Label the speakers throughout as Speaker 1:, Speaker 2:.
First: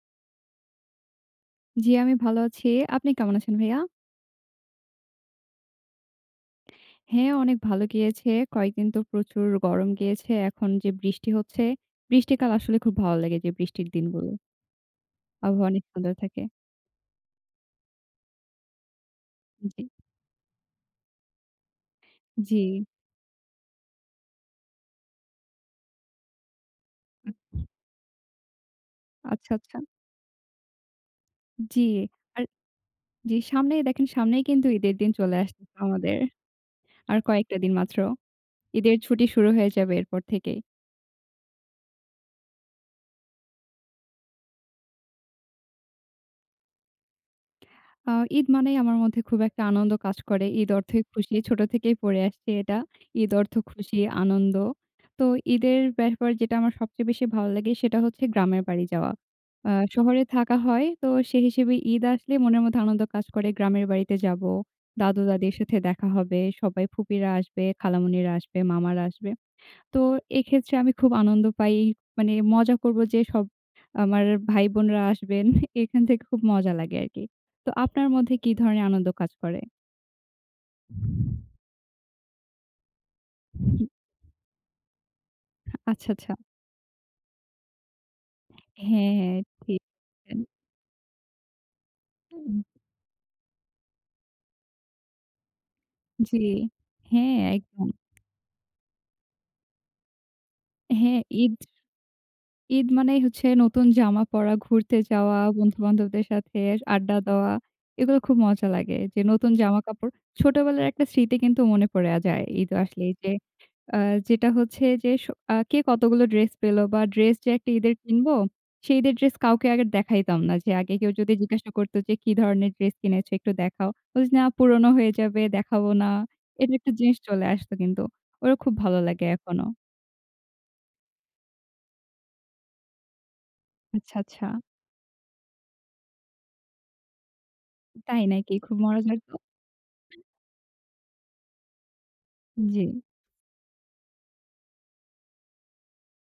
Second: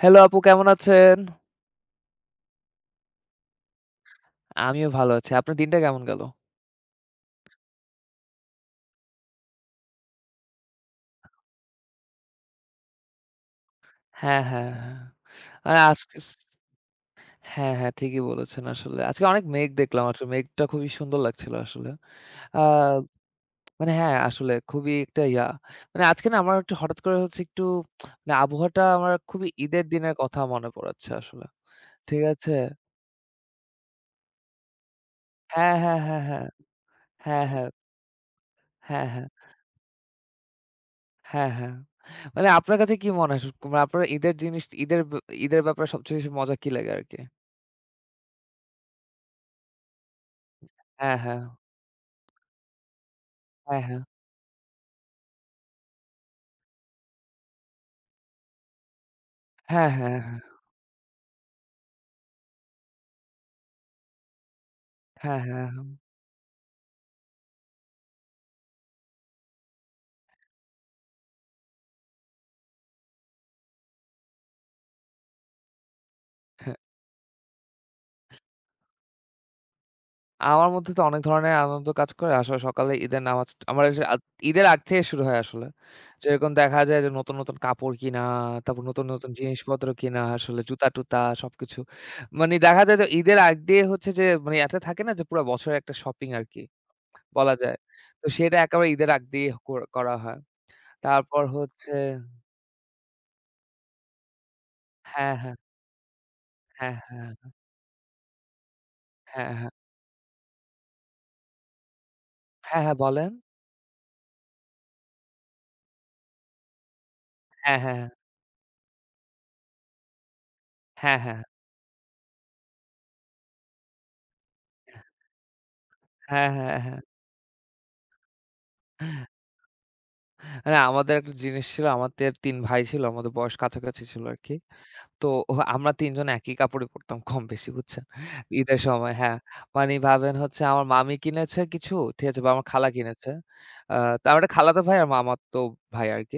Speaker 1: Hello আপু, কেমন আছেন?
Speaker 2: জি, আমি ভালো আছি। আপনি কেমন আছেন ভাইয়া?
Speaker 1: আমিও ভালো আছি। আপনার দিনটা কেমন গেল?
Speaker 2: হ্যাঁ, অনেক ভালো গিয়েছে। কয়েকদিন তো প্রচুর গরম গিয়েছে। এখন যে বৃষ্টি হচ্ছে, বৃষ্টিকাল আসলে খুব ভালো লাগে যে বৃষ্টির দিনগুলো।
Speaker 1: হ্যাঁ, হ্যাঁ, হ্যাঁ।
Speaker 2: আবহাওয়া
Speaker 1: মানে
Speaker 2: অনেক সুন্দর
Speaker 1: আজকে
Speaker 2: থাকে।
Speaker 1: হ্যাঁ, হ্যাঁ, ঠিকই বলেছেন আসলে। আজকে অনেক মেঘ
Speaker 2: জি,
Speaker 1: দেখলাম আসলে। মেঘটা খুবই সুন্দর লাগছিল আসলে।
Speaker 2: জি।
Speaker 1: আ মানে হ্যাঁ, আসলে খুবই একটা মানে আজকে না আমার একটু হঠাৎ করে হচ্ছে একটু মানে আবহাওয়াটা আমার খুবই
Speaker 2: আচ্ছা, আচ্ছা।
Speaker 1: ঈদের দিনের কথা মনে পড়াচ্ছে আসলে।
Speaker 2: জি,
Speaker 1: ঠিক
Speaker 2: আর
Speaker 1: আছে?
Speaker 2: জি, সামনেই দেখেন সামনেই কিন্তু ঈদের দিন চলে
Speaker 1: হ্যাঁ,
Speaker 2: আসতেছে
Speaker 1: হ্যাঁ, হ্যাঁ,
Speaker 2: আমাদের।
Speaker 1: হ্যাঁ।
Speaker 2: আর
Speaker 1: হ্যাঁ,
Speaker 2: কয়েকটা
Speaker 1: হ্যাঁ।
Speaker 2: দিন মাত্র। ঈদের
Speaker 1: হ্যাঁ,
Speaker 2: ছুটি
Speaker 1: হ্যাঁ।
Speaker 2: শুরু হয়ে যাবে এরপর থেকেই।
Speaker 1: হ্যাঁ, হ্যাঁ। মানে আপনার কাছে কি মনে হয়? মানে আপনার ঈদের জিনিস ঈদের ঈদের ব্যাপারে সবচেয়ে বেশি মজা কি লাগে আরকি?
Speaker 2: আ ঈদ মানেই আমার মধ্যে খুব একটা আনন্দ কাজ করে। ঈদ অর্থই
Speaker 1: হ্যাঁ,
Speaker 2: খুশি।
Speaker 1: হ্যাঁ।
Speaker 2: ছোট থেকেই পড়ে আসছি এটা। ঈদ অর্থ
Speaker 1: হ্যাঁ,
Speaker 2: খুশি,
Speaker 1: হ্যাঁ।
Speaker 2: আনন্দ। তো ঈদের ব্যাপার যেটা আমার সবচেয়ে বেশি ভালো লাগে সেটা হচ্ছে গ্রামের বাড়ি যাওয়া।
Speaker 1: হ্যাঁ, হ্যাঁ,
Speaker 2: শহরে
Speaker 1: হ্যাঁ,
Speaker 2: থাকা হয় তো সেই হিসেবে ঈদ আসলে মনের মধ্যে আনন্দ কাজ করে। গ্রামের বাড়িতে যাব,
Speaker 1: হ্যাঁ,
Speaker 2: দাদু-দাদির
Speaker 1: হ্যাঁ।
Speaker 2: সাথে
Speaker 1: হ্যাঁ।
Speaker 2: দেখা হবে, সবাই ফুপিরা আসবে, খালামণিরা আসবে, মামারা আসবে। তো এক্ষেত্রে আমি খুব আনন্দ পাই। মানে মজা করব যে সব আমার ভাই-বোনরা আসবেন। এখান থেকে খুব
Speaker 1: হ্যাঁ,
Speaker 2: মজা
Speaker 1: হ্যাঁ।
Speaker 2: লাগে আরকি। তো আপনার মধ্যে কি ধরনের আনন্দ কাজ করে?
Speaker 1: আমার মধ্যে তো অনেক ধরনের আনন্দ কাজ করে। আসলে সকালে ঈদের নামাজ আমার এসে ঈদের আগ থেকে শুরু হয় আসলে।
Speaker 2: আচ্ছা, আচ্ছা।
Speaker 1: যেরকম দেখা যায় যে নতুন, নতুন কাপড় কিনা, তারপর নতুন,
Speaker 2: হ্যাঁ,
Speaker 1: নতুন
Speaker 2: হ্যাঁ, ঠিক।
Speaker 1: জিনিসপত্র কিনা আসলে জুতা-টুতা সবকিছু। মানে
Speaker 2: উম
Speaker 1: দেখা যায় যে ঈদের আগ দিয়ে হচ্ছে যে মানে এতে থাকে না যে পুরা বছরের একটা শপিং
Speaker 2: জি।
Speaker 1: আরকি
Speaker 2: হ্যাঁ,
Speaker 1: বলা যায়।
Speaker 2: একদম।
Speaker 1: তো সেটা একেবারে ঈদের আগ দিয়ে করা হয়।
Speaker 2: হ্যাঁ,
Speaker 1: তারপর
Speaker 2: ঈদ
Speaker 1: হচ্ছে
Speaker 2: ঈদ মানেই হচ্ছে নতুন জামা পরা, ঘুরতে
Speaker 1: হ্যাঁ,
Speaker 2: যাওয়া,
Speaker 1: হ্যাঁ,
Speaker 2: বন্ধু-বান্ধবদের সাথে
Speaker 1: হ্যাঁ,
Speaker 2: আড্ডা
Speaker 1: হ্যাঁ,
Speaker 2: দেওয়া। এগুলো খুব মজা লাগে যে নতুন
Speaker 1: হ্যাঁ, হ্যাঁ,
Speaker 2: জামা কাপড় ছোটবেলার একটা স্মৃতি কিন্তু মনে পড়ে যায় ঈদ
Speaker 1: হ্যাঁ, হ্যাঁ,
Speaker 2: আসলেই
Speaker 1: বলেন।
Speaker 2: যে আ যেটা হচ্ছে যে স আ কে কতগুলো ড্রেস পেলো বা ড্রেস যে একটা
Speaker 1: হ্যাঁ,
Speaker 2: ঈদের
Speaker 1: হ্যাঁ,
Speaker 2: কিনবো, সেই ঈদের ড্রেস কাউকে আগে দেখাইতাম না। যে আগে কেউ
Speaker 1: হ্যাঁ,
Speaker 2: যদি
Speaker 1: হ্যাঁ,
Speaker 2: জিজ্ঞাসা করতো যে, "কি ধরনের ড্রেস কিনেছো? একটু দেখাও।" বলছি, "না পুরনো হয়ে যাবে, দেখাবো না।"
Speaker 1: হ্যাঁ, হ্যাঁ,
Speaker 2: এটা
Speaker 1: হ্যাঁ,
Speaker 2: একটা
Speaker 1: হ্যাঁ।
Speaker 2: জিনিস চলে আসতো কিন্তু। ওরা খুব ভালো লাগে এখনো।
Speaker 1: না, আমাদের একটা জিনিস ছিল, আমাদের ৩ ভাই ছিল। আমাদের বয়স কাছাকাছি
Speaker 2: আচ্ছা,
Speaker 1: ছিল
Speaker 2: আচ্ছা।
Speaker 1: আরকি। তো আমরা ৩ জন একই কাপড়ই পড়তাম কম-বেশি, বুঝছেন?
Speaker 2: তাই নাকি? খুব
Speaker 1: ঈদের সময়
Speaker 2: মজার তো।
Speaker 1: হ্যাঁ। মানে ভাবেন হচ্ছে আমার মামি কিনেছে কিছু, ঠিক আছে? বা আমার
Speaker 2: জি।
Speaker 1: খালা কিনেছে। আ তো আমার একটা খালাতো ভাই আর মামাতো ভাই আরকি।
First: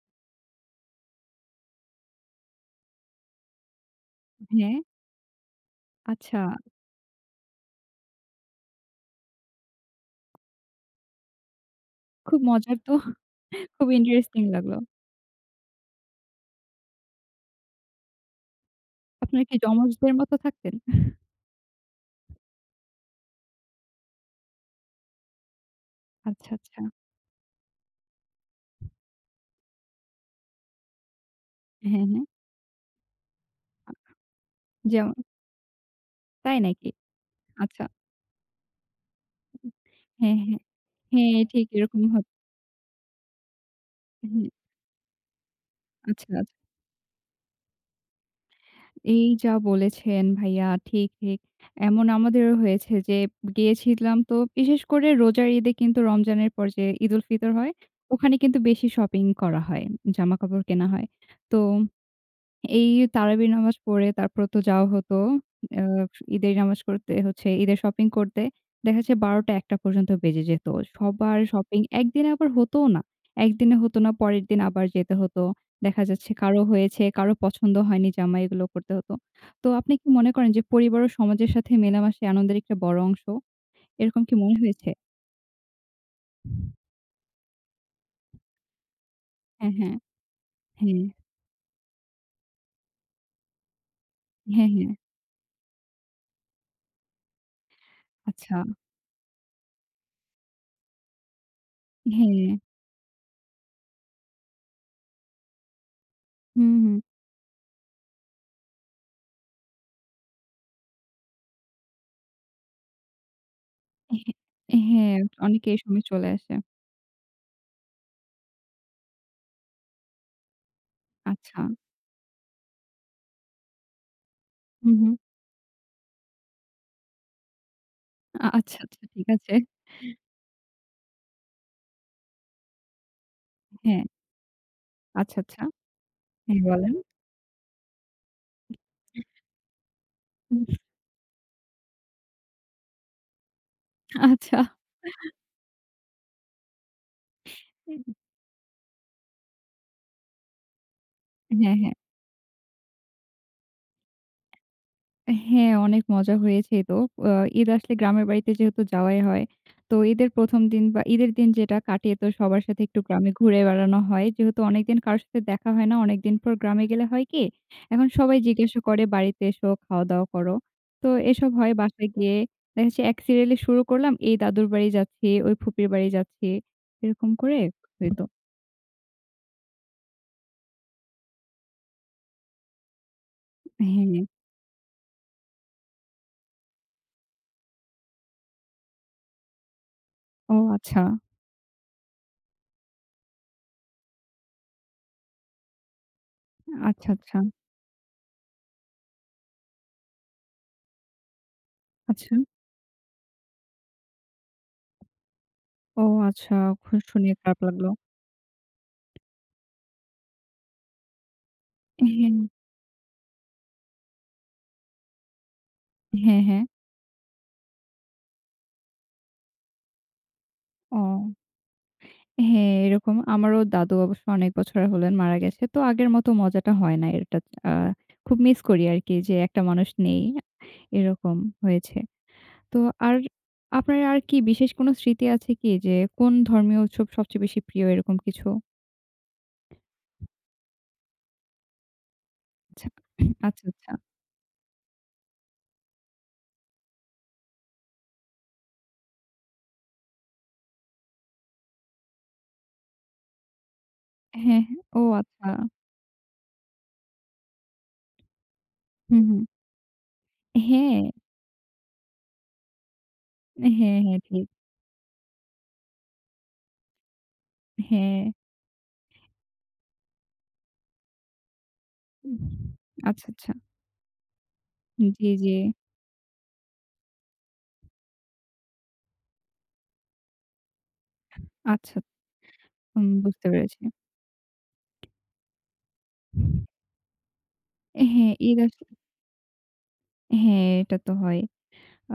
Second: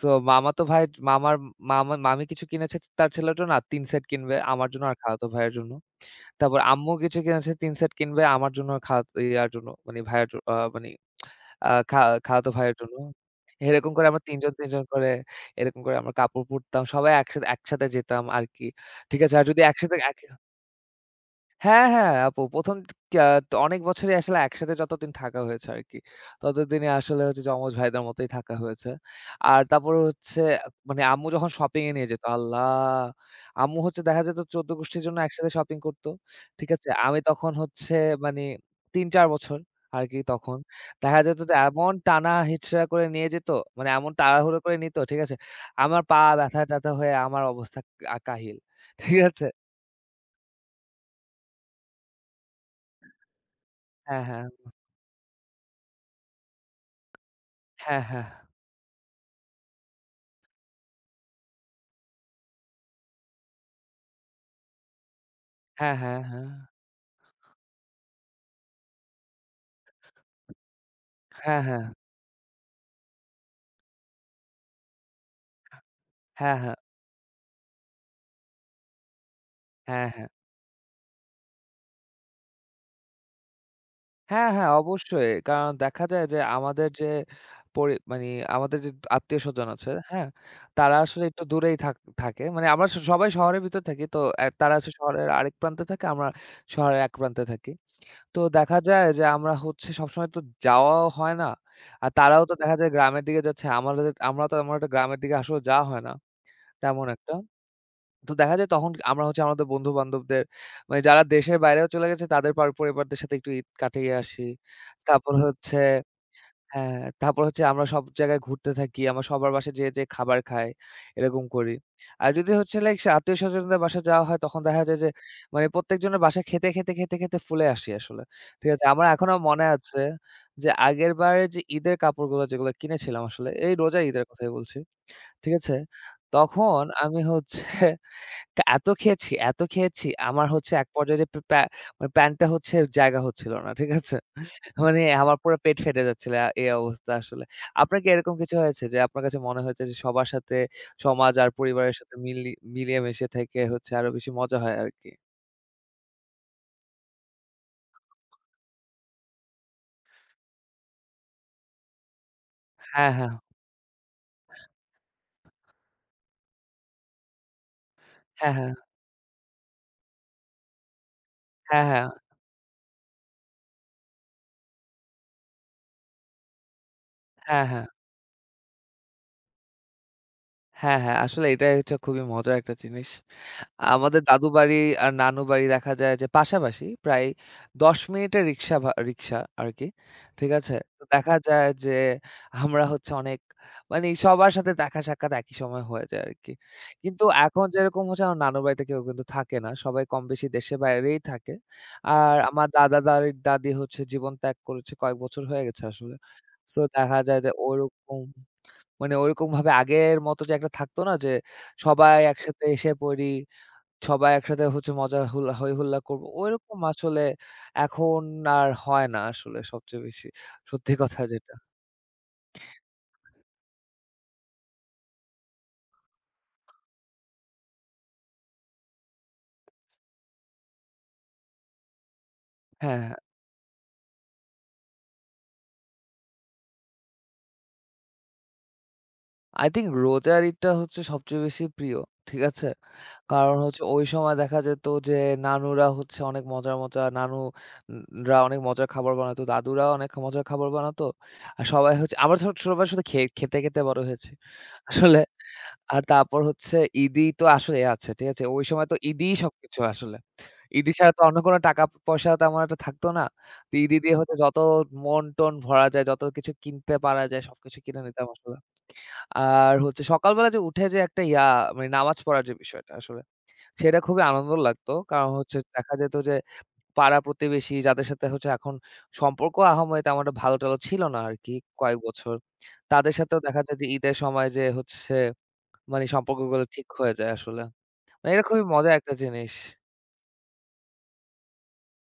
Speaker 1: সো মামাতো ভাই মামার মামা মামি কিছু কিনেছে তার ছেলের জন্য আর ৩ সেট কিনবে আমার
Speaker 2: হ্যাঁ,
Speaker 1: জন্য আর খালাতো ভাইয়ের জন্য।
Speaker 2: আচ্ছা।
Speaker 1: তারপর আম্মু কিছু কিনেছে ৩ সেট কিনবে আমার জন্য আর খালাতো ইয়ার জন্য মানে ভাইয়ের জ আ মানে আ খা
Speaker 2: খুব
Speaker 1: খালাতো ভাইয়ের
Speaker 2: মজার তো।
Speaker 1: জন্য।
Speaker 2: খুব
Speaker 1: এরকম করে আমরা ৩
Speaker 2: ইন্টারেস্টিং
Speaker 1: জন, ৩
Speaker 2: লাগলো।
Speaker 1: জন করে এরকম করে আমরা কাপড় পরতাম। সবাই একসাথে একসাথে যেতাম আরকি। ঠিক আছে?
Speaker 2: আপনারা
Speaker 1: আর
Speaker 2: কি
Speaker 1: যদি একসাথে
Speaker 2: যমজদের মতো থাকতেন?
Speaker 1: হ্যাঁ, হ্যাঁ, আপু ১ম ক্যা অনেক বছরই আসলে একসাথে যতদিন থাকা হয়েছে আরকি।
Speaker 2: আচ্ছা, আচ্ছা।
Speaker 1: ততদিনে আসলে হচ্ছে যমজ ভাইদের মতোই থাকা হয়েছে। আর তারপরে হচ্ছে মানে আম্মু যখন শপিং এ
Speaker 2: হ্যাঁ,
Speaker 1: নিয়ে যেত,
Speaker 2: হ্যাঁ।
Speaker 1: আল্লাহ! আম্মু হচ্ছে দেখা যেত ১৪ গোষ্ঠীর
Speaker 2: যেমন
Speaker 1: জন্য একসাথে শপিং করত।
Speaker 2: তাই
Speaker 1: ঠিক আছে?
Speaker 2: নাকি?
Speaker 1: আমি তখন
Speaker 2: আচ্ছা।
Speaker 1: হচ্ছে মানে ৩-৪ বছর আরকি
Speaker 2: হ্যাঁ,
Speaker 1: তখন।
Speaker 2: হ্যাঁ।
Speaker 1: দেখা
Speaker 2: হ্যাঁ,
Speaker 1: যেত যে
Speaker 2: ঠিক
Speaker 1: এমন
Speaker 2: এরকম
Speaker 1: টানা
Speaker 2: হচ্ছে।
Speaker 1: হিচড়া করে নিয়ে যেত, মানে এমন
Speaker 2: হুম,
Speaker 1: তাড়াহুড়ো করে নিত, ঠিক আছে? আমার পা
Speaker 2: আচ্ছা, আচ্ছা।
Speaker 1: ব্যথা-ট্যাথা হয়ে আমার অবস্থা কাহিল। ঠিক
Speaker 2: এই
Speaker 1: আছে?
Speaker 2: যা বলেছেন ভাইয়া ঠিক, ঠিক। এমন আমাদেরও হয়েছে যে গিয়েছিলাম
Speaker 1: হ্যাঁ,
Speaker 2: তো
Speaker 1: হ্যাঁ।
Speaker 2: বিশেষ করে রোজার ঈদে কিন্তু রমজানের পর যে ঈদুল ফিতর হয়,
Speaker 1: হ্যাঁ, হ্যাঁ। হ্যাঁ।
Speaker 2: ওখানে কিন্তু বেশি শপিং করা হয়। জামাকাপড় কেনা হয়। তো এই তারাবির নামাজ পড়ে তারপর তো যাওয়া হতো আ
Speaker 1: হ্যাঁ, হ্যাঁ, হ্যাঁ।
Speaker 2: ঈদের নামাজ করতে হচ্ছে ঈদের শপিং করতে। দেখা যাচ্ছে ১২:০০-১:০০ পর্যন্ত বেজে যেত। সবার
Speaker 1: হ্যাঁ,
Speaker 2: শপিং
Speaker 1: হ্যাঁ।
Speaker 2: একদিনে আবার হতও না। একদিনে হতো না, পরের দিন আবার যেতে হতো। দেখা যাচ্ছে
Speaker 1: হ্যাঁ,
Speaker 2: কারো
Speaker 1: হ্যাঁ।
Speaker 2: হয়েছে, কারো পছন্দ হয়নি জামা এগুলো করতে হতো। তো আপনি
Speaker 1: হ্যাঁ,
Speaker 2: কি
Speaker 1: হ্যাঁ।
Speaker 2: মনে করেন যে পরিবার ও সমাজের সাথে মেলামেশাই আনন্দের একটা বড় অংশ? এরকম কি
Speaker 1: হ্যাঁ,
Speaker 2: মনে
Speaker 1: হ্যাঁ,
Speaker 2: হয়েছে?
Speaker 1: অবশ্যই। কারণ দেখা যায় যে আমাদের যে মানে আমাদের যে আত্মীয়স্বজন
Speaker 2: হ্যাঁ,
Speaker 1: আছে,
Speaker 2: হ্যাঁ।
Speaker 1: হ্যাঁ? তারা
Speaker 2: হ্যাঁ,
Speaker 1: আসলে একটু দূরেই থাকে। মানে আমরা সবাই শহরের ভিতর থাকি। তো
Speaker 2: হ্যাঁ,
Speaker 1: তারা
Speaker 2: হ্যাঁ।
Speaker 1: হচ্ছে শহরের আরেক প্রান্তে থাকে, আমরা শহরের এক প্রান্তে থাকি। তো
Speaker 2: আচ্ছা।
Speaker 1: দেখা যায় যে আমরা হচ্ছে সবসময় তো যাওয়াও হয় না। আর তারাও
Speaker 2: হ্যাঁ।
Speaker 1: তো দেখা যায় গ্রামের দিকে যাচ্ছে। আমরাও তো আমার গ্রামের দিকে আসলে যাওয়া হয় না
Speaker 2: হুম, হুম।
Speaker 1: তেমন একটা। তো দেখা যায় তখন আমরা হচ্ছে আমাদের বন্ধু-বান্ধবদের মানে যারা দেশের বাইরেও চলে গেছে তাদের পরিবারদের সাথে একটু ঈদ কাটিয়ে আসি।
Speaker 2: হ্যাঁ, হ্যাঁ,
Speaker 1: তারপর
Speaker 2: অনেকে
Speaker 1: হচ্ছে
Speaker 2: এই সময় চলে আসে।
Speaker 1: হ্যাঁ, তারপর হচ্ছে আমরা সব জায়গায় ঘুরতে থাকি। আমরা সবার বাসায় যেয়ে, যেয়ে খাবার খাই। এরকম
Speaker 2: আচ্ছা।
Speaker 1: করি। আর যদি হচ্ছে লাইক সে আত্মীয়-স্বজনদের বাসায় যাওয়া হয় তখন দেখা
Speaker 2: হুম,
Speaker 1: যায় যে
Speaker 2: হুম।
Speaker 1: মানে প্রত্যেকজনের বাসায় খেতে, খেতে, খেতে, খেতে ফুলে আসি আসলে। ঠিক
Speaker 2: আচ্ছা,
Speaker 1: আছে? আমার
Speaker 2: আচ্ছা ঠিক
Speaker 1: এখনো
Speaker 2: আছে।
Speaker 1: মনে আছে যে আগেরবারে যে ঈদের কাপড়গুলো যেগুলো কিনেছিলাম আসলে এই
Speaker 2: হ্যাঁ,
Speaker 1: রোজার ঈদের কথাই বলছি।
Speaker 2: আচ্ছা,
Speaker 1: ঠিক
Speaker 2: আচ্ছা।
Speaker 1: আছে?
Speaker 2: হ্যাঁ,
Speaker 1: তখন
Speaker 2: বলেন।
Speaker 1: আমি হচ্ছে তা এত খেয়েছি, এত খেয়েছি। আমার হচ্ছে এক পর্যায়ে যে পে প্যা মানে প্যান্টটা হচ্ছে জায়গা হচ্ছিল না। ঠিক আছে?
Speaker 2: আচ্ছা।
Speaker 1: মানে আমার পুরা পেট ফেটে যাচ্ছিল। এই অবস্থা আসলে। আপনার কি এরকম কিছু হয়েছে যে আপনার কাছে মনে হয়েছে যে সবার সাথে সমাজ আর
Speaker 2: হ্যাঁ, হ্যাঁ।
Speaker 1: পরিবারের সাথে মিলিয়ে মিশে থেকে হচ্ছে আরো বেশি মজা হয় আরকি?
Speaker 2: হ্যাঁ, অনেক মজা হয়েছে তো। আ ঈদ আসলে গ্রামের বাড়িতে যেহেতু যাওয়াই হয়। তো ঈদের ১ম দিন বা ঈদের দিন যেটা কাটিয়ে তো সবার সাথে একটু
Speaker 1: হ্যাঁ, হ্যাঁ।
Speaker 2: গ্রামে ঘুরে বেড়ানো হয়। যেহেতু অনেকদিন কারো সাথে দেখা হয় না, অনেকদিন পর গ্রামে গেলে হয় কি? এখন সবাই
Speaker 1: হ্যাঁ, হ্যাঁ।
Speaker 2: জিজ্ঞাসা করে, "বাড়িতে এসো, খাওয়া-দাওয়া করো।" তো এসব হয়
Speaker 1: হ্যাঁ, হ্যাঁ।
Speaker 2: বাসায় গিয়ে দেখা যাচ্ছে এক সিরিয়ালি শুরু করলাম, এই দাদুর বাড়ি যাচ্ছি, ওই ফুপির বাড়ি যাচ্ছি। এরকম করে
Speaker 1: হ্যাঁ, হ্যাঁ।
Speaker 2: হইতো।
Speaker 1: হ্যাঁ, হ্যাঁ। হ্যাঁ, আসলে এটাই হচ্ছে খুবই মজার একটা জিনিস। আমাদের
Speaker 2: হ্যাঁ।
Speaker 1: দাদু বাড়ি আর নানু বাড়ি দেখা যায় যে পাশাপাশি প্রায় ১০ মিনিটের রিক্সা আরকি। ঠিক
Speaker 2: ও
Speaker 1: আছে?
Speaker 2: আচ্ছা।
Speaker 1: তো দেখা যায় যে আমরা হচ্ছে অনেক মানে সবার সাথে দেখা সাক্ষাৎ একই সময় হয়ে যায় আরকি।
Speaker 2: আচ্ছা,
Speaker 1: কিন্তু
Speaker 2: আচ্ছা।
Speaker 1: এখন যেরকম হচ্ছে আমার নানুর বাড়িতে কেউ কিন্তু থাকে না। সবাই কমবেশি দেশের বাইরেই থাকে।
Speaker 2: আচ্ছা।
Speaker 1: আর আমার দাদা দারি দাদি হচ্ছে জীবন ত্যাগ করেছে কয়েক বছর হয়ে গেছে
Speaker 2: ও
Speaker 1: আসলে।
Speaker 2: আচ্ছা,
Speaker 1: সো
Speaker 2: খু
Speaker 1: দেখা
Speaker 2: শুনে
Speaker 1: যায় যে
Speaker 2: খারাপ লাগলো।
Speaker 1: মানে ওরকমভাবে আগের মতো যে একটা থাকতো না যে সবাই
Speaker 2: হ্যাঁ।
Speaker 1: একসাথে এসে পড়ি সবাই একসাথে হচ্ছে মজা হুল্লা হৈ হুল্লা করব।
Speaker 2: হ্যাঁ, হ্যাঁ।
Speaker 1: ওইরকম আসলে এখন আর হয় না আসলে সবচেয়ে বেশি। সত্যি
Speaker 2: ও
Speaker 1: কথা যেটা।
Speaker 2: হ্যাঁ, এরকম আমারও দাদু অবশ্য অনেক বছর হলেন মারা গেছে। তো আগের মতো মজাটা হয় না। এটা আ খুব মিস করি আরকি যে একটা মানুষ নেই। এরকম হয়েছে। তো
Speaker 1: হ্যাঁ,
Speaker 2: আর
Speaker 1: হ্যাঁ।
Speaker 2: আপনার আর কি বিশেষ কোনো স্মৃতি আছে কি যে কোন ধর্মীয় উৎসব সবচেয়ে বেশি প্রিয় এরকম কিছু?
Speaker 1: I think রোজার ঈদটা হচ্ছে সবচেয়ে বেশি প্রিয়। ঠিক আছে?
Speaker 2: আচ্ছা,
Speaker 1: কারণ
Speaker 2: আচ্ছা,
Speaker 1: হচ্ছে
Speaker 2: আচ্ছা।
Speaker 1: ওই সময় দেখা যেত যে নানুরা হচ্ছে অনেক মজার, মজার নানু রা অনেক মজার খাবার বানাতো। দাদুরা অনেক মজার খাবার বানাতো। আর সবাই হচ্ছে আমরা ছোট সবাই শুধু খেয়ে খেতে, খেতে বড় হয়েছি
Speaker 2: হ্যাঁ, হ্যাঁ। ও
Speaker 1: আসলে।
Speaker 2: আচ্ছা।
Speaker 1: আর তারপর হচ্ছে ঈদই তো আসলে আছে। ঠিক আছে? ওই সময় তো
Speaker 2: হুম,
Speaker 1: ঈদই
Speaker 2: হুম।
Speaker 1: সবকিছু আসলে। ঈদি
Speaker 2: হ্যাঁ,
Speaker 1: ছাড়া তো অন্য কোনো টাকা পয়সা তেমন একটা থাকতো না। তো ঈদি
Speaker 2: হ্যাঁ,
Speaker 1: দিয়ে
Speaker 2: হ্যাঁ,
Speaker 1: হচ্ছে
Speaker 2: ঠিক।
Speaker 1: যত মন-টন ভরা যায়, যত কিছু কিনতে পারা যায় সবকিছু কিনে
Speaker 2: হ্যাঁ।
Speaker 1: নিতাম আসলে। আর হচ্ছে সকালবেলা যে উঠে যে একটা মানে নামাজ পড়ার যে বিষয়টা আসলে,
Speaker 2: আচ্ছা, আচ্ছা।
Speaker 1: সেটা খুবই আনন্দ লাগতো। কারণ
Speaker 2: জি, জি।
Speaker 1: হচ্ছে দেখা যেত যে পাড়া-প্রতিবেশী যাদের সাথে হচ্ছে এখন সম্পর্ক আহামরি তেমন একটা ভালো-টালো ছিল না আরকি
Speaker 2: আচ্ছা,
Speaker 1: কয়েক বছর।
Speaker 2: হুম,
Speaker 1: তাদের সাথেও
Speaker 2: বুঝতে
Speaker 1: দেখা যায়
Speaker 2: পেরেছি।
Speaker 1: যে ঈদের সময় যে হচ্ছে মানে সম্পর্কগুলো ঠিক হয়ে যায় আসলে। মানে
Speaker 2: হ্যাঁ,
Speaker 1: এটা
Speaker 2: ঈদ
Speaker 1: খুবই
Speaker 2: আস
Speaker 1: মজার একটা জিনিস।
Speaker 2: হ্যাঁ, এটা তো হয়। আ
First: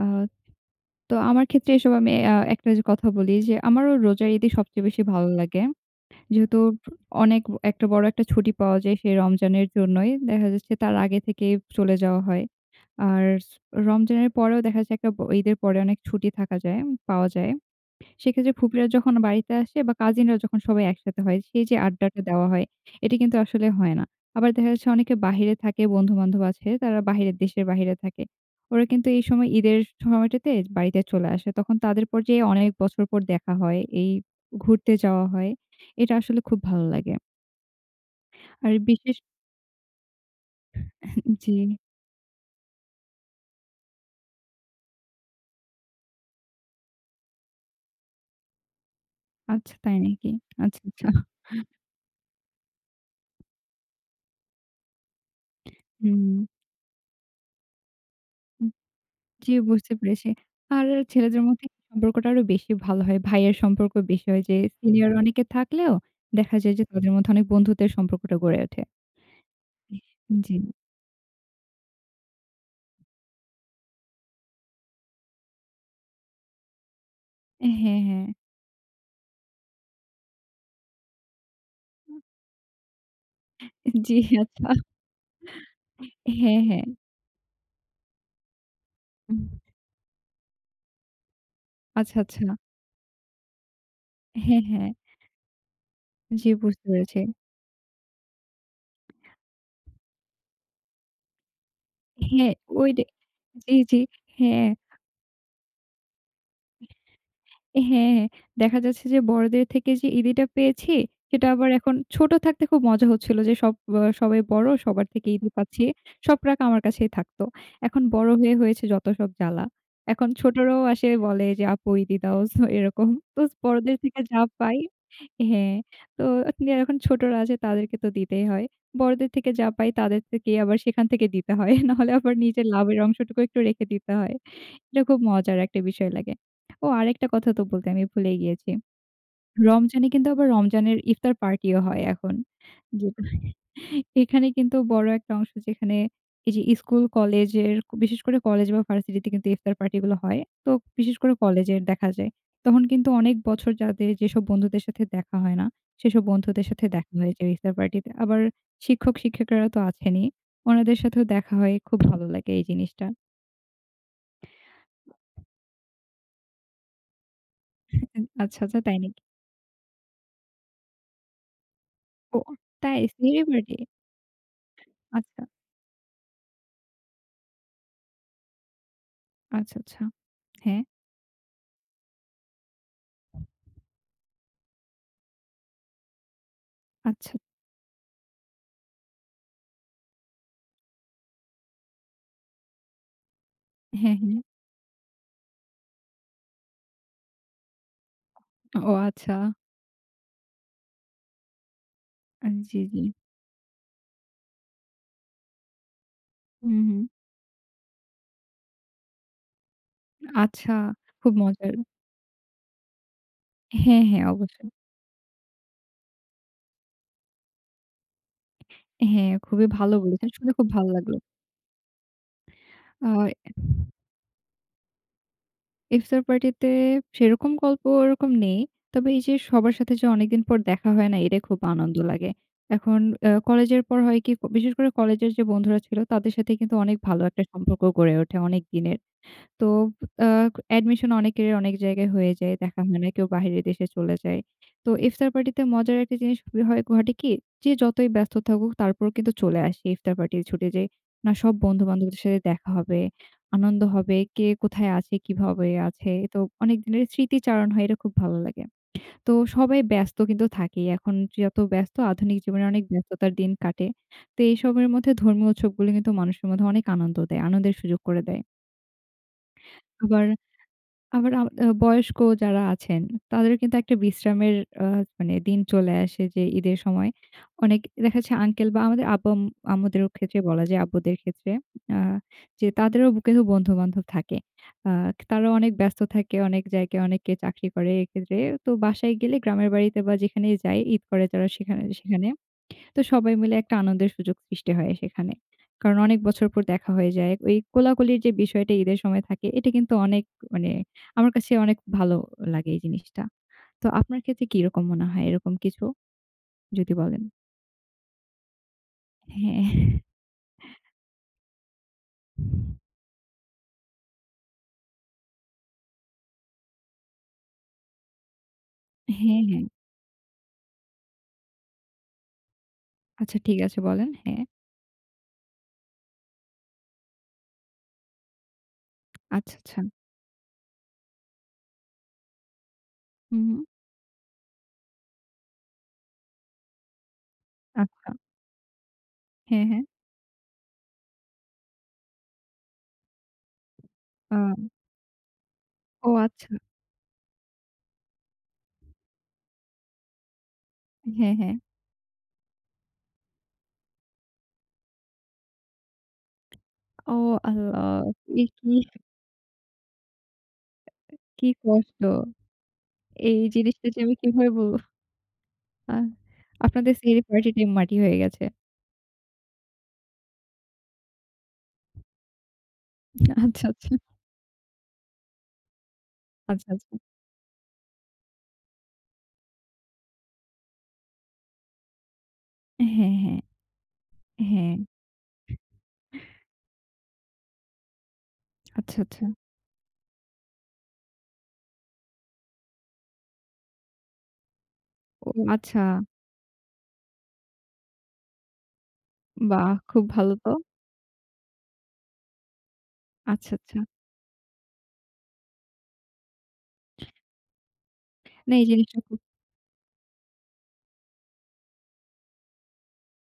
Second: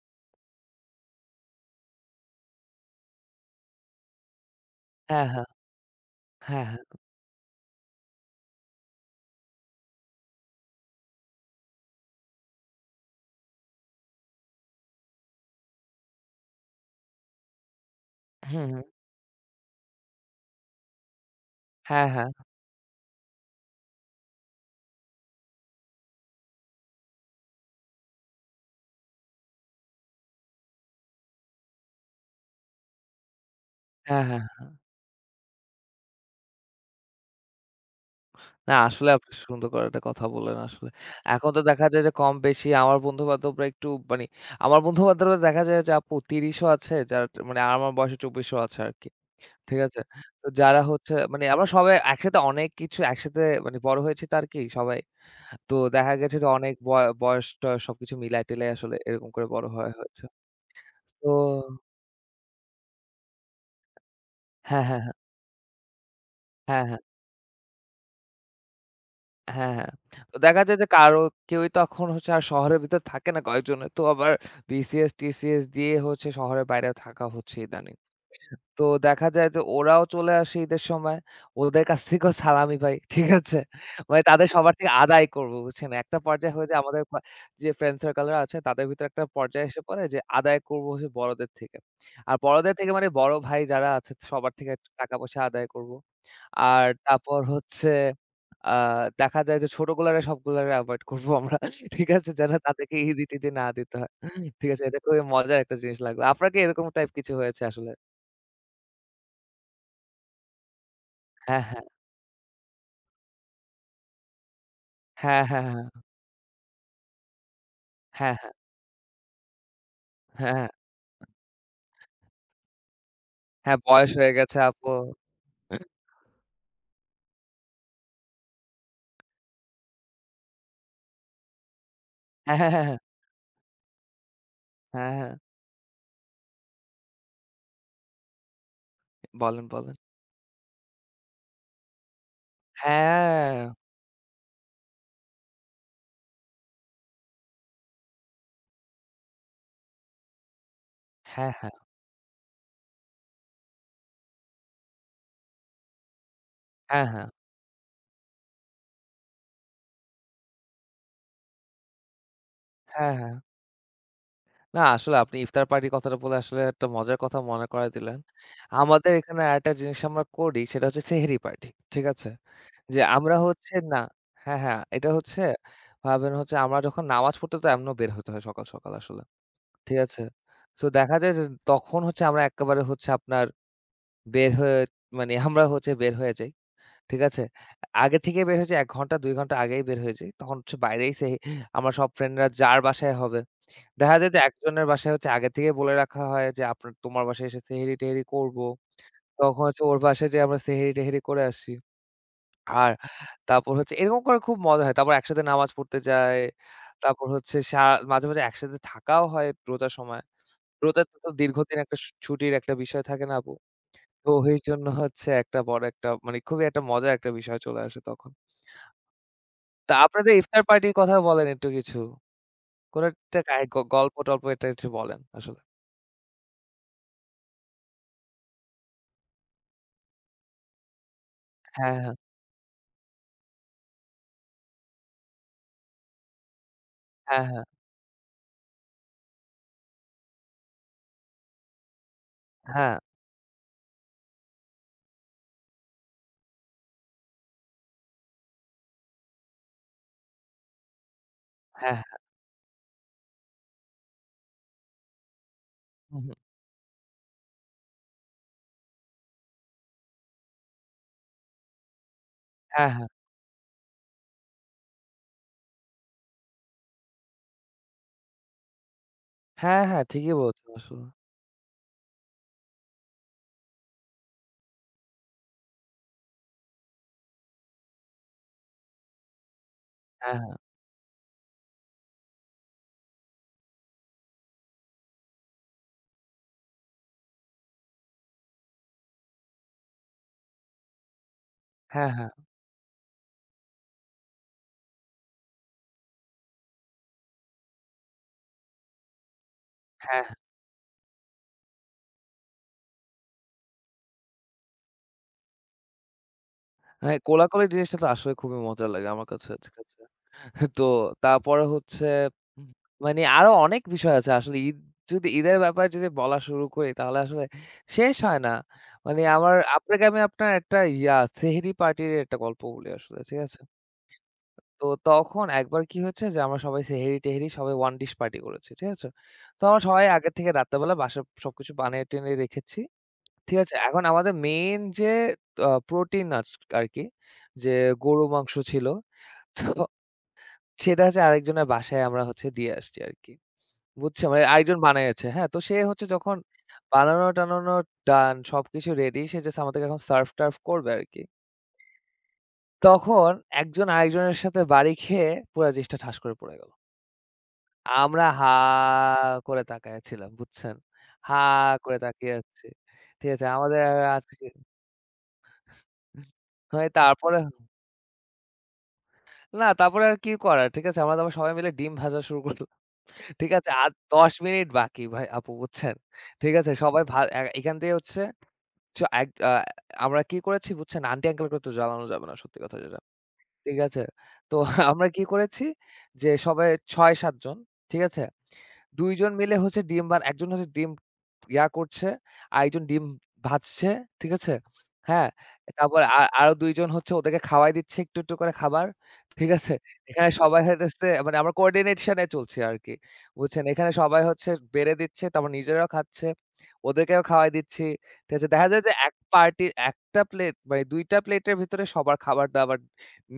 Speaker 2: তো আমার ক্ষেত্রে এসব আমি একটা যে কথা বলি যে, আমারও রোজার ঈদই সবচেয়ে বেশি
Speaker 1: হ্যাঁ,
Speaker 2: ভালো
Speaker 1: হ্যাঁ।
Speaker 2: লাগে। যেহেতু
Speaker 1: হ্যাঁ, হ্যাঁ।
Speaker 2: অনেক একটা বড় একটা ছুটি পাওয়া যায় সেই রমজানের জন্যই। দেখা যাচ্ছে তার আগে থেকেই চলে যাওয়া হয়। আর রমজানের পরেও দেখা যাচ্ছে একটা ব ঈদের পরে অনেক ছুটি থাকা যায়, পাওয়া যায়। সেক্ষেত্রে
Speaker 1: হুম, হুম।
Speaker 2: ফুপিরা যখন বাড়িতে আসে বা কাজিনরা যখন সবাই একসাথে হয়, সেই যে
Speaker 1: হ্যাঁ,
Speaker 2: আড্ডাটা
Speaker 1: হ্যাঁ।
Speaker 2: দেওয়া হয়, এটি কিন্তু আসলে হয় না। আবার দেখা যাচ্ছে অনেকে বাহিরে থাকে, বন্ধু-বান্ধব আছে, তারা বাহিরের দেশের বাহিরে থাকে। ওরা কিন্তু এই সময় ঈদের সময়টাতে বাড়িতে চলে আসে। তখন তাদের পর যেয়ে অনেক বছর পর দেখা হয়, এই
Speaker 1: হ্যাঁ, হ্যাঁ।
Speaker 2: ঘুরতে যাওয়া হয়। এটা আসলে খুব ভালো লাগে।
Speaker 1: না
Speaker 2: আর
Speaker 1: আসলে
Speaker 2: বিশেষ
Speaker 1: আপনি সুন্দর করে একটা কথা বললেন আসলে। এখন
Speaker 2: জি,
Speaker 1: তো দেখা যায় যে কম বেশি আমার বন্ধু-বান্ধবরা একটু মানে আমার বন্ধু-বান্ধবরা দেখা যায় যে আপু ৩০ ও আছে যার মানে আমার বয়সে ২৪ ও আছে আরকি।
Speaker 2: আচ্ছা
Speaker 1: ঠিক
Speaker 2: তাই
Speaker 1: আছে?
Speaker 2: নাকি?
Speaker 1: তো যারা
Speaker 2: আচ্ছা, আচ্ছা।
Speaker 1: হচ্ছে মানে আমরা সবাই একসাথে অনেক কিছু একসাথে মানে বড় হয়েছি তো আরকি সবাই। তো দেখা
Speaker 2: হুম,
Speaker 1: গেছে যে অনেক বয়স-টয়স সবকিছু মিলায়-টিলায় আসলে এরকম করে
Speaker 2: জি
Speaker 1: বড় হওয়া
Speaker 2: বুঝতে
Speaker 1: হয়েছে।
Speaker 2: পেরেছি। আর
Speaker 1: তো
Speaker 2: ছেলেদের মধ্যে সম্পর্কটা আরো বেশি ভালো হয়। ভাইয়ের সম্পর্ক বেশি হয় যে
Speaker 1: হ্যাঁ, হ্যাঁ,
Speaker 2: সিনিয়র
Speaker 1: হ্যাঁ।
Speaker 2: অনেকে থাকলেও দেখা যায়
Speaker 1: হ্যাঁ,
Speaker 2: যে
Speaker 1: হ্যাঁ।
Speaker 2: তাদের মধ্যে অনেক বন্ধুত্বের সম্পর্কটা গড়ে ওঠে।
Speaker 1: হ্যাঁ, হ্যাঁ। তো
Speaker 2: জি।
Speaker 1: দেখা যায় যে কারো কেউই তখন হচ্ছে আর শহরের ভিতর থাকে না কয়েকজনের। তো আবার বিসিএস-টিসিএস দিয়ে হচ্ছে শহরের বাইরে থাকা হচ্ছে
Speaker 2: হ্যাঁ,
Speaker 1: ইদানিং।
Speaker 2: হ্যাঁ।
Speaker 1: তো দেখা যায় যে ওরাও চলে আসে ঈদের সময়। ওদের কাছ থেকেও সালামি পাই। ঠিক আছে?
Speaker 2: জি,
Speaker 1: মানে তাদের
Speaker 2: আচ্ছা।
Speaker 1: সবার থেকে আদায় করব, বুঝছেন? একটা পর্যায়ে
Speaker 2: হ্যাঁ,
Speaker 1: হয়ে যায়
Speaker 2: হ্যাঁ।
Speaker 1: আমাদের যে ফ্রেন্ড সার্কেলরা আছে তাদের ভিতরে একটা
Speaker 2: উম
Speaker 1: পর্যায়ে এসে পড়ে যে আদায় করব হচ্ছে বড়দের থেকে।
Speaker 2: আচ্ছা,
Speaker 1: আর
Speaker 2: আচ্ছা।
Speaker 1: বড়দের থেকে মানে বড় ভাই যারা আছে সবার
Speaker 2: হ্যাঁ,
Speaker 1: থেকে
Speaker 2: হ্যাঁ।
Speaker 1: টাকা পয়সা আদায় করব।
Speaker 2: জি বুঝতে
Speaker 1: আর
Speaker 2: পেরেছি।
Speaker 1: তারপর হচ্ছে আ দেখা যায় যে ছোটগুলারে সবগুলারে এভয়েড করবো আমরা। ঠিক আছে? যেন
Speaker 2: হ্যাঁ, ওই
Speaker 1: তাদেরকে
Speaker 2: ডে
Speaker 1: ইদি-টিদি না
Speaker 2: জি,
Speaker 1: দিতে
Speaker 2: জি।
Speaker 1: হয়। ঠিক
Speaker 2: হ্যাঁ।
Speaker 1: আছে? এটা খুবই মজার একটা জিনিস লাগলো। আপনার কি এরকম টাইপ কিছু হয়েছে
Speaker 2: হ্যাঁ,
Speaker 1: আসলে?
Speaker 2: হ্যাঁ। দেখা যাচ্ছে যে বড়দের থেকে যে ইদিটা পেয়েছি, সেটা
Speaker 1: হ্যাঁ,
Speaker 2: আবার
Speaker 1: হ্যাঁ।
Speaker 2: এখন ছোট থাকতে খুব মজা হচ্ছিল যে সব সবাই বড়, সবার থেকে
Speaker 1: হ্যাঁ,
Speaker 2: ইদি
Speaker 1: হ্যাঁ,
Speaker 2: পাচ্ছি।
Speaker 1: হ্যাঁ।
Speaker 2: সব রাগ আমার কাছেই থাকতো। এখন বড়
Speaker 1: হ্যাঁ, হ্যাঁ।
Speaker 2: হয়ে হয়েছে যত সব জ্বালা। এখন
Speaker 1: হ্যাঁ, হ্যাঁ।
Speaker 2: ছোটরাও আসে বলে যে, "আপু ইদি দাও" সো এরকম। তো
Speaker 1: হ্যাঁ,
Speaker 2: বড়দের
Speaker 1: বয়স
Speaker 2: থেকে
Speaker 1: হয়ে
Speaker 2: যা
Speaker 1: গেছে
Speaker 2: পাই
Speaker 1: আপু।
Speaker 2: হ্যাঁ, তো নিয়ে এখন ছোটরা আছে তাদেরকে তো দিতেই হয়। বড়দের থেকে যা পাই তাদের থেকে আবার সেখান থেকে দিতে হয়। নাহলে আবার
Speaker 1: হ্যাঁ,
Speaker 2: নিজের
Speaker 1: হ্যাঁ, হ্যাঁ,
Speaker 2: লাভের অংশটুকু একটু রেখে দিতে হয়। এটা
Speaker 1: হ্যাঁ,
Speaker 2: খুব
Speaker 1: হ্যাঁ।
Speaker 2: মজার একটা বিষয় লাগে। ও আরেকটা কথা তো বলতে আমি ভুলেই গিয়েছি।
Speaker 1: বলেন, বলেন।
Speaker 2: রমজানে কিন্তু আবার রমজানের ইফতার পার্টিও হয় এখন। যেটা
Speaker 1: হ্যাঁ।
Speaker 2: এখানে কিন্তু বড় একটা অংশ যেখানে এই যে স্কুল কলেজের বিশেষ করে কলেজ বা ভার্সিটিতে কিন্তু ইফতার পার্টি গুলো হয়। তো বিশেষ করে
Speaker 1: হ্যাঁ, হ্যাঁ।
Speaker 2: কলেজের দেখা যায়। তখন কিন্তু অনেক বছর যাদের যেসব বন্ধুদের সাথে দেখা হয় না, সেসব বন্ধুদের সাথে
Speaker 1: হ্যাঁ,
Speaker 2: দেখা
Speaker 1: হ্যাঁ।
Speaker 2: হয় যে ইফতার পার্টিতে। আবার শিক্ষক-শিক্ষিকারা তো আছেনই। ওনাদের সাথেও দেখা হয়। খুব ভালো লাগে এই জিনিসটা।
Speaker 1: হ্যাঁ, হ্যাঁ। না আসলে আপনি ইফতার পার্টির কথাটা বলে আসলে একটা মজার কথা মনে করায় দিলেন।
Speaker 2: আচ্ছা, আচ্ছা তাই
Speaker 1: আমাদের
Speaker 2: নাকি?
Speaker 1: এখানে আরেকটা জিনিস আমরা করি সেটা হচ্ছে সেহরি পার্টি। ঠিক আছে?
Speaker 2: ও
Speaker 1: যে
Speaker 2: তাই
Speaker 1: আমরা
Speaker 2: সিঁড়ি
Speaker 1: হচ্ছে
Speaker 2: বাড়ি?
Speaker 1: না হ্যাঁ, হ্যাঁ, এটা হচ্ছে
Speaker 2: আচ্ছা,
Speaker 1: ভাবেন হচ্ছে আমরা যখন নামাজ পড়তে তো এমনেও বের হতে হয় সকাল, সকাল আসলে।
Speaker 2: আচ্ছা,
Speaker 1: ঠিক
Speaker 2: আচ্ছা।
Speaker 1: আছে?
Speaker 2: হ্যাঁ,
Speaker 1: সো দেখা যায় যে তখন হচ্ছে আমরা একেবারে হচ্ছে আপনার বের হয়ে মানে আমরা হচ্ছে বের হয়ে যাই। ঠিক
Speaker 2: আচ্ছা।
Speaker 1: আছে? আগে থেকে বের হয়ে যাই ১ ঘন্টা ২ ঘন্টা আগেই বের হয়ে যাই। তখন হচ্ছে বাইরেই সেই আমরা সব ফ্রেন্ডরা যার বাসায় হবে। দেখা
Speaker 2: হ্যাঁ,
Speaker 1: যায় যে
Speaker 2: হ্যাঁ।
Speaker 1: একজনের বাসায় হচ্ছে আগে থেকেই বলে রাখা হয় যে তোমার বাসায় এসে সেহরি-টেহরি করব।
Speaker 2: ও আচ্ছা।
Speaker 1: তখন হচ্ছে ওর বাসায় যেয়ে আমরা সেহরি-টেহরি করে আসি।
Speaker 2: জি,
Speaker 1: আর
Speaker 2: জি।
Speaker 1: তারপর হচ্ছে এরকম করে খুব মজা হয়। তারপর একসাথে নামাজ পড়তে যাই।
Speaker 2: হুম, হুম।
Speaker 1: তারপর হচ্ছে মাঝে, মাঝে একসাথে থাকাও হয় রোজার সময়।
Speaker 2: আচ্ছা,
Speaker 1: রোজাতে তো
Speaker 2: খুব মজার।
Speaker 1: দীর্ঘদিন একটা ছুটির একটা বিষয় থাকে না আপু?
Speaker 2: হ্যাঁ, হ্যাঁ,
Speaker 1: তো
Speaker 2: অবশ্যই।
Speaker 1: এইজন্য হচ্ছে একটা বড় একটা মানে খুবই একটা মজার একটা বিষয় চলে আসে তখন।
Speaker 2: হ্যাঁ, খুবই
Speaker 1: তা
Speaker 2: ভালো বলেছেন।
Speaker 1: আপনাদের
Speaker 2: শুনে
Speaker 1: ইফতার
Speaker 2: খুব ভালো
Speaker 1: পার্টির কথা
Speaker 2: লাগলো।
Speaker 1: বলেন একটু কিছু। কোন একটা
Speaker 2: আ
Speaker 1: কাহি গ গল্প-টল্প এটা একটু বলেন আসলে।
Speaker 2: ইফতার পার্টিতে সেরকম গল্প ওরকম নেই। তবে এই যে সবার সাথে যে অনেকদিন পর দেখা হয় না, এটা খুব
Speaker 1: হ্যাঁ,
Speaker 2: আনন্দ
Speaker 1: হ্যাঁ।
Speaker 2: লাগে। এখন আ কলেজের পর হয় কি, বিশেষ করে কলেজের যে বন্ধুরা ছিল তাদের সাথে কিন্তু অনেক ভালো
Speaker 1: হ্যাঁ,
Speaker 2: একটা
Speaker 1: হ্যাঁ।
Speaker 2: সম্পর্ক গড়ে ওঠে অনেক দিনের। তো আ অ্যাডমিশন অনেকের অনেক জায়গায় হয়ে যায়। দেখা
Speaker 1: হ্যাঁ,
Speaker 2: হয় না, কেউ বাহিরের দেশে চলে যায়। তো ইফতার পার্টিতে মজার একটা জিনিস হয় ঘটে কি? যে যতই ব্যস্ত থাকুক তারপরেও কিন্তু চলে আসি ইফতার পার্টির ছুটে যাই। না সব
Speaker 1: হ্যাঁ,
Speaker 2: বন্ধু-বান্ধবদের
Speaker 1: হ্যাঁ।
Speaker 2: সাথে দেখা হবে, আনন্দ হবে, কে কোথায় আছে, কিভাবে আছে।
Speaker 1: হু, হু।
Speaker 2: তো অনেক দিনের স্মৃতিচারণ হয়, এটা খুব ভালো লাগে। তো সবাই ব্যস্ত কিন্তু থাকেই। এখন যত ব্যস্ত আধুনিক জীবনে অনেক
Speaker 1: হ্যাঁ, হ্যাঁ।
Speaker 2: ব্যস্ততার দিন কাটে। তো এইসবের মধ্যে ধর্মীয় উৎসবগুলো কিন্তু মানুষের মধ্যে অনেক আনন্দ দেয়, আনন্দের সুযোগ করে দেয়।
Speaker 1: হ্যাঁ, হ্যাঁ,
Speaker 2: আবার
Speaker 1: ঠিকই বলছেন আসলে।
Speaker 2: আবার আ আ বয়স্ক যারা আছেন তাদের কিন্তু একটা বিশ্রামের আ মানে দিন চলে আসে যে ঈদের সময়। অনেক দেখা যাচ্ছে আঙ্কেল বা আমাদের আব্বা-আম আম্মুদেরও
Speaker 1: হ্যাঁ,
Speaker 2: ক্ষেত্রে
Speaker 1: হ্যাঁ।
Speaker 2: বলা যায়, আব্বুদের ক্ষেত্রে আ যে তাদেরও কিন্তু বন্ধু-বান্ধব থাকে। আ তারা অনেক ব্যস্ত থাকে, অনেক জায়গায় অনেকে চাকরি করে এক্ষেত্রে। তো বাসায় গেলে গ্রামের বাড়িতে বা যেখানেই যাই ঈদ করে যারা সেখানে,
Speaker 1: হ্যাঁ,
Speaker 2: সেখানে
Speaker 1: হ্যাঁ।
Speaker 2: তো সবাই মিলে একটা আনন্দের সুযোগ সৃষ্টি হয় সেখানে। কারণ অনেক বছর পর দেখা হয়ে যায়। ওই কোলাকুলির যে বিষয়টা ঈদের সময় থাকে এটা কিন্তু
Speaker 1: হ্যাঁ,
Speaker 2: অনেক
Speaker 1: হ্যাঁ।
Speaker 2: মানে আমার কাছে অনেক ভালো লাগে এই জিনিসটা। তো আপনার ক্ষেত্রে কিরকম মনে হয় এরকম কিছু? যদি
Speaker 1: হ্যাঁ,
Speaker 2: বলেন।
Speaker 1: কোলাকুলি জিনিসটা তো আসলে খুবই মজা লাগে আমার কাছে।
Speaker 2: হ্যাঁ।
Speaker 1: তো তারপরে হচ্ছে উম, মানে আরো অনেক বিষয় আছে। আসলে যদি ঈদের ব্যাপারে যদি বলা শুরু করি তাহলে আসলে শেষ হয় না। মানে
Speaker 2: হ্যাঁ,
Speaker 1: আমার
Speaker 2: হ্যাঁ।
Speaker 1: আপনাকে আমি আপনার একটা সেহরি পার্টির একটা গল্প বলি আসলে।
Speaker 2: আচ্ছা
Speaker 1: ঠিক
Speaker 2: ঠিক
Speaker 1: আছে?
Speaker 2: আছে বলেন। হ্যাঁ।
Speaker 1: তো তখন একবার কি হয়েছে যে আমরা সবাই সেহরি-টেহরি সবাই ওয়ান ডিশ পার্টি করেছি। ঠিক আছে?
Speaker 2: আচ্ছা,
Speaker 1: তো
Speaker 2: আচ্ছা।
Speaker 1: আমরা সবাই আগে থেকে রাত্রেবেলা বাসায় সবকিছু বানিয়ে টেনিয়ে রেখেছি।
Speaker 2: হুম,
Speaker 1: ঠিক
Speaker 2: হুম।
Speaker 1: আছে? এখন আমাদের মেইন যে প্রোটিন আরকি যে
Speaker 2: আচ্ছা।
Speaker 1: গরু মাংস ছিল।
Speaker 2: হ্যাঁ,
Speaker 1: তো
Speaker 2: হ্যাঁ।
Speaker 1: সেটা হচ্ছে আরেকজনের বাসায় আমরা হচ্ছে দিয়ে আসছি আরকি। বুঝছো?
Speaker 2: আ
Speaker 1: মানে আরেকজন বানাইয়াছে। হ্যাঁ? তো সে হচ্ছে
Speaker 2: ও
Speaker 1: যখন
Speaker 2: আচ্ছা।
Speaker 1: বানানো-টানানো ডান সবকিছু রেডি। সে জাস্ট আমাদেরকে এখন সার্ভ-টার্ভ করবে আরকি।
Speaker 2: হ্যাঁ, হ্যাঁ।
Speaker 1: তখন একজন আরেকজনের সাথে বাড়ি খেয়ে পুরা জিনিসটা ঠাস করে পড়ে গেল।
Speaker 2: ও আল্লাহ!
Speaker 1: আমরা
Speaker 2: এ
Speaker 1: হা
Speaker 2: কি,
Speaker 1: করে তাকায়া ছিলাম। বুঝছেন? হা
Speaker 2: কি
Speaker 1: করে
Speaker 2: কষ্ট।
Speaker 1: তাকিয়ে আছি। ঠিক
Speaker 2: এই
Speaker 1: আছে? আমাদের
Speaker 2: জিনিসটা
Speaker 1: আর
Speaker 2: যে আমি
Speaker 1: আজকে
Speaker 2: কিভাবে বলব? আ
Speaker 1: হয়
Speaker 2: আপনাদের সেহরি
Speaker 1: তারপরে
Speaker 2: পার্টি টাইম মাটি হয়ে গেছে।
Speaker 1: না, তারপরে আর কি করার? ঠিক আছে? আমরা তারপর সবাই মিলে ডিম ভাজা শুরু করলাম। ঠিক
Speaker 2: আচ্ছা,
Speaker 1: আছে?
Speaker 2: আচ্ছা,
Speaker 1: আর ১০ মিনিট বাকি ভাই আপু, বুঝছেন? ঠিক
Speaker 2: আচ্ছা,
Speaker 1: আছে?
Speaker 2: আচ্ছা।
Speaker 1: সবাই ভা এ এখান থেকে হচ্ছে চ এক আ আমরা কি করেছি, বুঝছেন? আন্টি আঙ্কেলকে তো জ্বালানো যাবে না সত্যি কথা যেটা।
Speaker 2: হ্যাঁ, হ্যাঁ,
Speaker 1: ঠিক আছে? তো
Speaker 2: হ্যাঁ।
Speaker 1: আমরা কি করেছি যে সবাই ৬-৭ জন। ঠিক আছে?
Speaker 2: আচ্ছা,
Speaker 1: ২
Speaker 2: আচ্ছা।
Speaker 1: জন মিলে হচ্ছে ডিম বার একজন হচ্ছে ডিম ইয়া করছে, আরেকজন ডিম ভাজছে। ঠিক আছে? হ্যাঁ?
Speaker 2: ও আচ্ছা।
Speaker 1: তারপরে আরো ২ জন হচ্ছে ওদেরকে খাওয়াই দিচ্ছে একটু, একটু করে খাবার। ঠিক
Speaker 2: বাহ!
Speaker 1: আছে?
Speaker 2: খুব
Speaker 1: এখানে
Speaker 2: ভালো তো।
Speaker 1: সবাই হইতেছে মানে আমরা কোঅর্ডিনেশন এ চলছি আরকি।
Speaker 2: আচ্ছা,
Speaker 1: বুঝছেন?
Speaker 2: আচ্ছা।
Speaker 1: এখানে সবাই হচ্ছে বেড়ে দিচ্ছে, তারপর নিজেরাও খাচ্ছে। ওদেরকেও খাওয়াই দিচ্ছি। ঠিক আছে?
Speaker 2: না এই
Speaker 1: দেখা যায় যে
Speaker 2: জিনিসটা
Speaker 1: এক
Speaker 2: খুব
Speaker 1: পার্টি একটা প্লেট মানে ২ টা প্লেটের ভিতরে সবার খাবার-দাবার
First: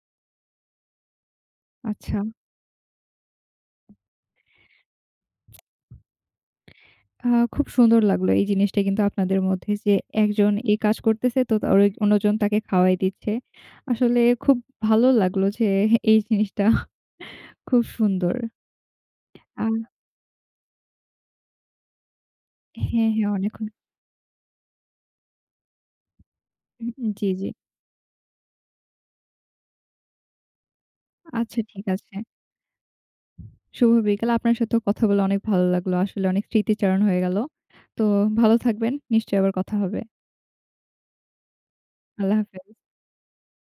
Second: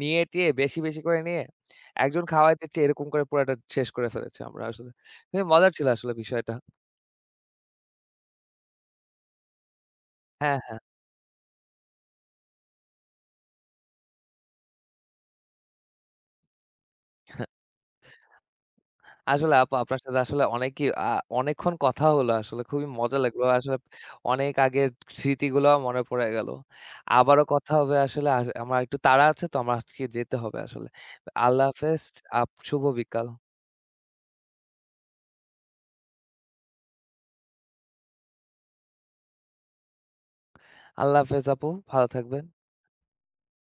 Speaker 1: নিয়ে টিয়ে বেশি, বেশি করে নিয়ে
Speaker 2: আচ্ছা।
Speaker 1: একজন খাওয়াই দিচ্ছে এরকম করে পুরাটা শেষ করে ফেলেছি আমরা আসলে। খুবই মজার ছিল আসলে বিষয়টা।
Speaker 2: আ খুব সুন্দর লাগলো এই জিনিসটা কিন্তু আপনাদের মধ্যে যে একজন
Speaker 1: হ্যাঁ,
Speaker 2: এই
Speaker 1: হ্যাঁ।
Speaker 2: কাজ করতেছে তো তা ওই অন্যজন তাকে খাওয়াই দিচ্ছে। আসলে খুব ভালো লাগলো যে এই জিনিসটা খুব সুন্দর।
Speaker 1: আসলে
Speaker 2: আ
Speaker 1: আপু আপনার সাথে আসলে অনেকই আ অনেকক্ষণ কথা হলো আসলে। খুবই
Speaker 2: হ্যাঁ,
Speaker 1: মজা
Speaker 2: হ্যাঁ
Speaker 1: লাগলো।
Speaker 2: অনেকক্ষণ
Speaker 1: আসলে অনেক আগের স্মৃতিগুলাও মনে পড়ে গেল।
Speaker 2: জি,
Speaker 1: আবারও
Speaker 2: জি।
Speaker 1: কথা হবে আসলে। আমার একটু তাড়া আছে তো আমার আজকে যেতে হবে আসলে।
Speaker 2: আচ্ছা
Speaker 1: আল্লাহ
Speaker 2: ঠিক
Speaker 1: হাফেজ,
Speaker 2: আছে।
Speaker 1: শুভ বিকাল।
Speaker 2: শুভ বিকাল। আপনার সাথেও কথা বলে অনেক ভালো লাগলো। আসলে অনেক স্মৃতিচারণ হয়ে গেল। তো ভালো থাকবেন। নিশ্চয়ই আবার কথা হবে।
Speaker 1: আল্লাহ হাফেজ আপু, ভালো
Speaker 2: আল্লাহ
Speaker 1: থাকবেন।
Speaker 2: হাফেজ।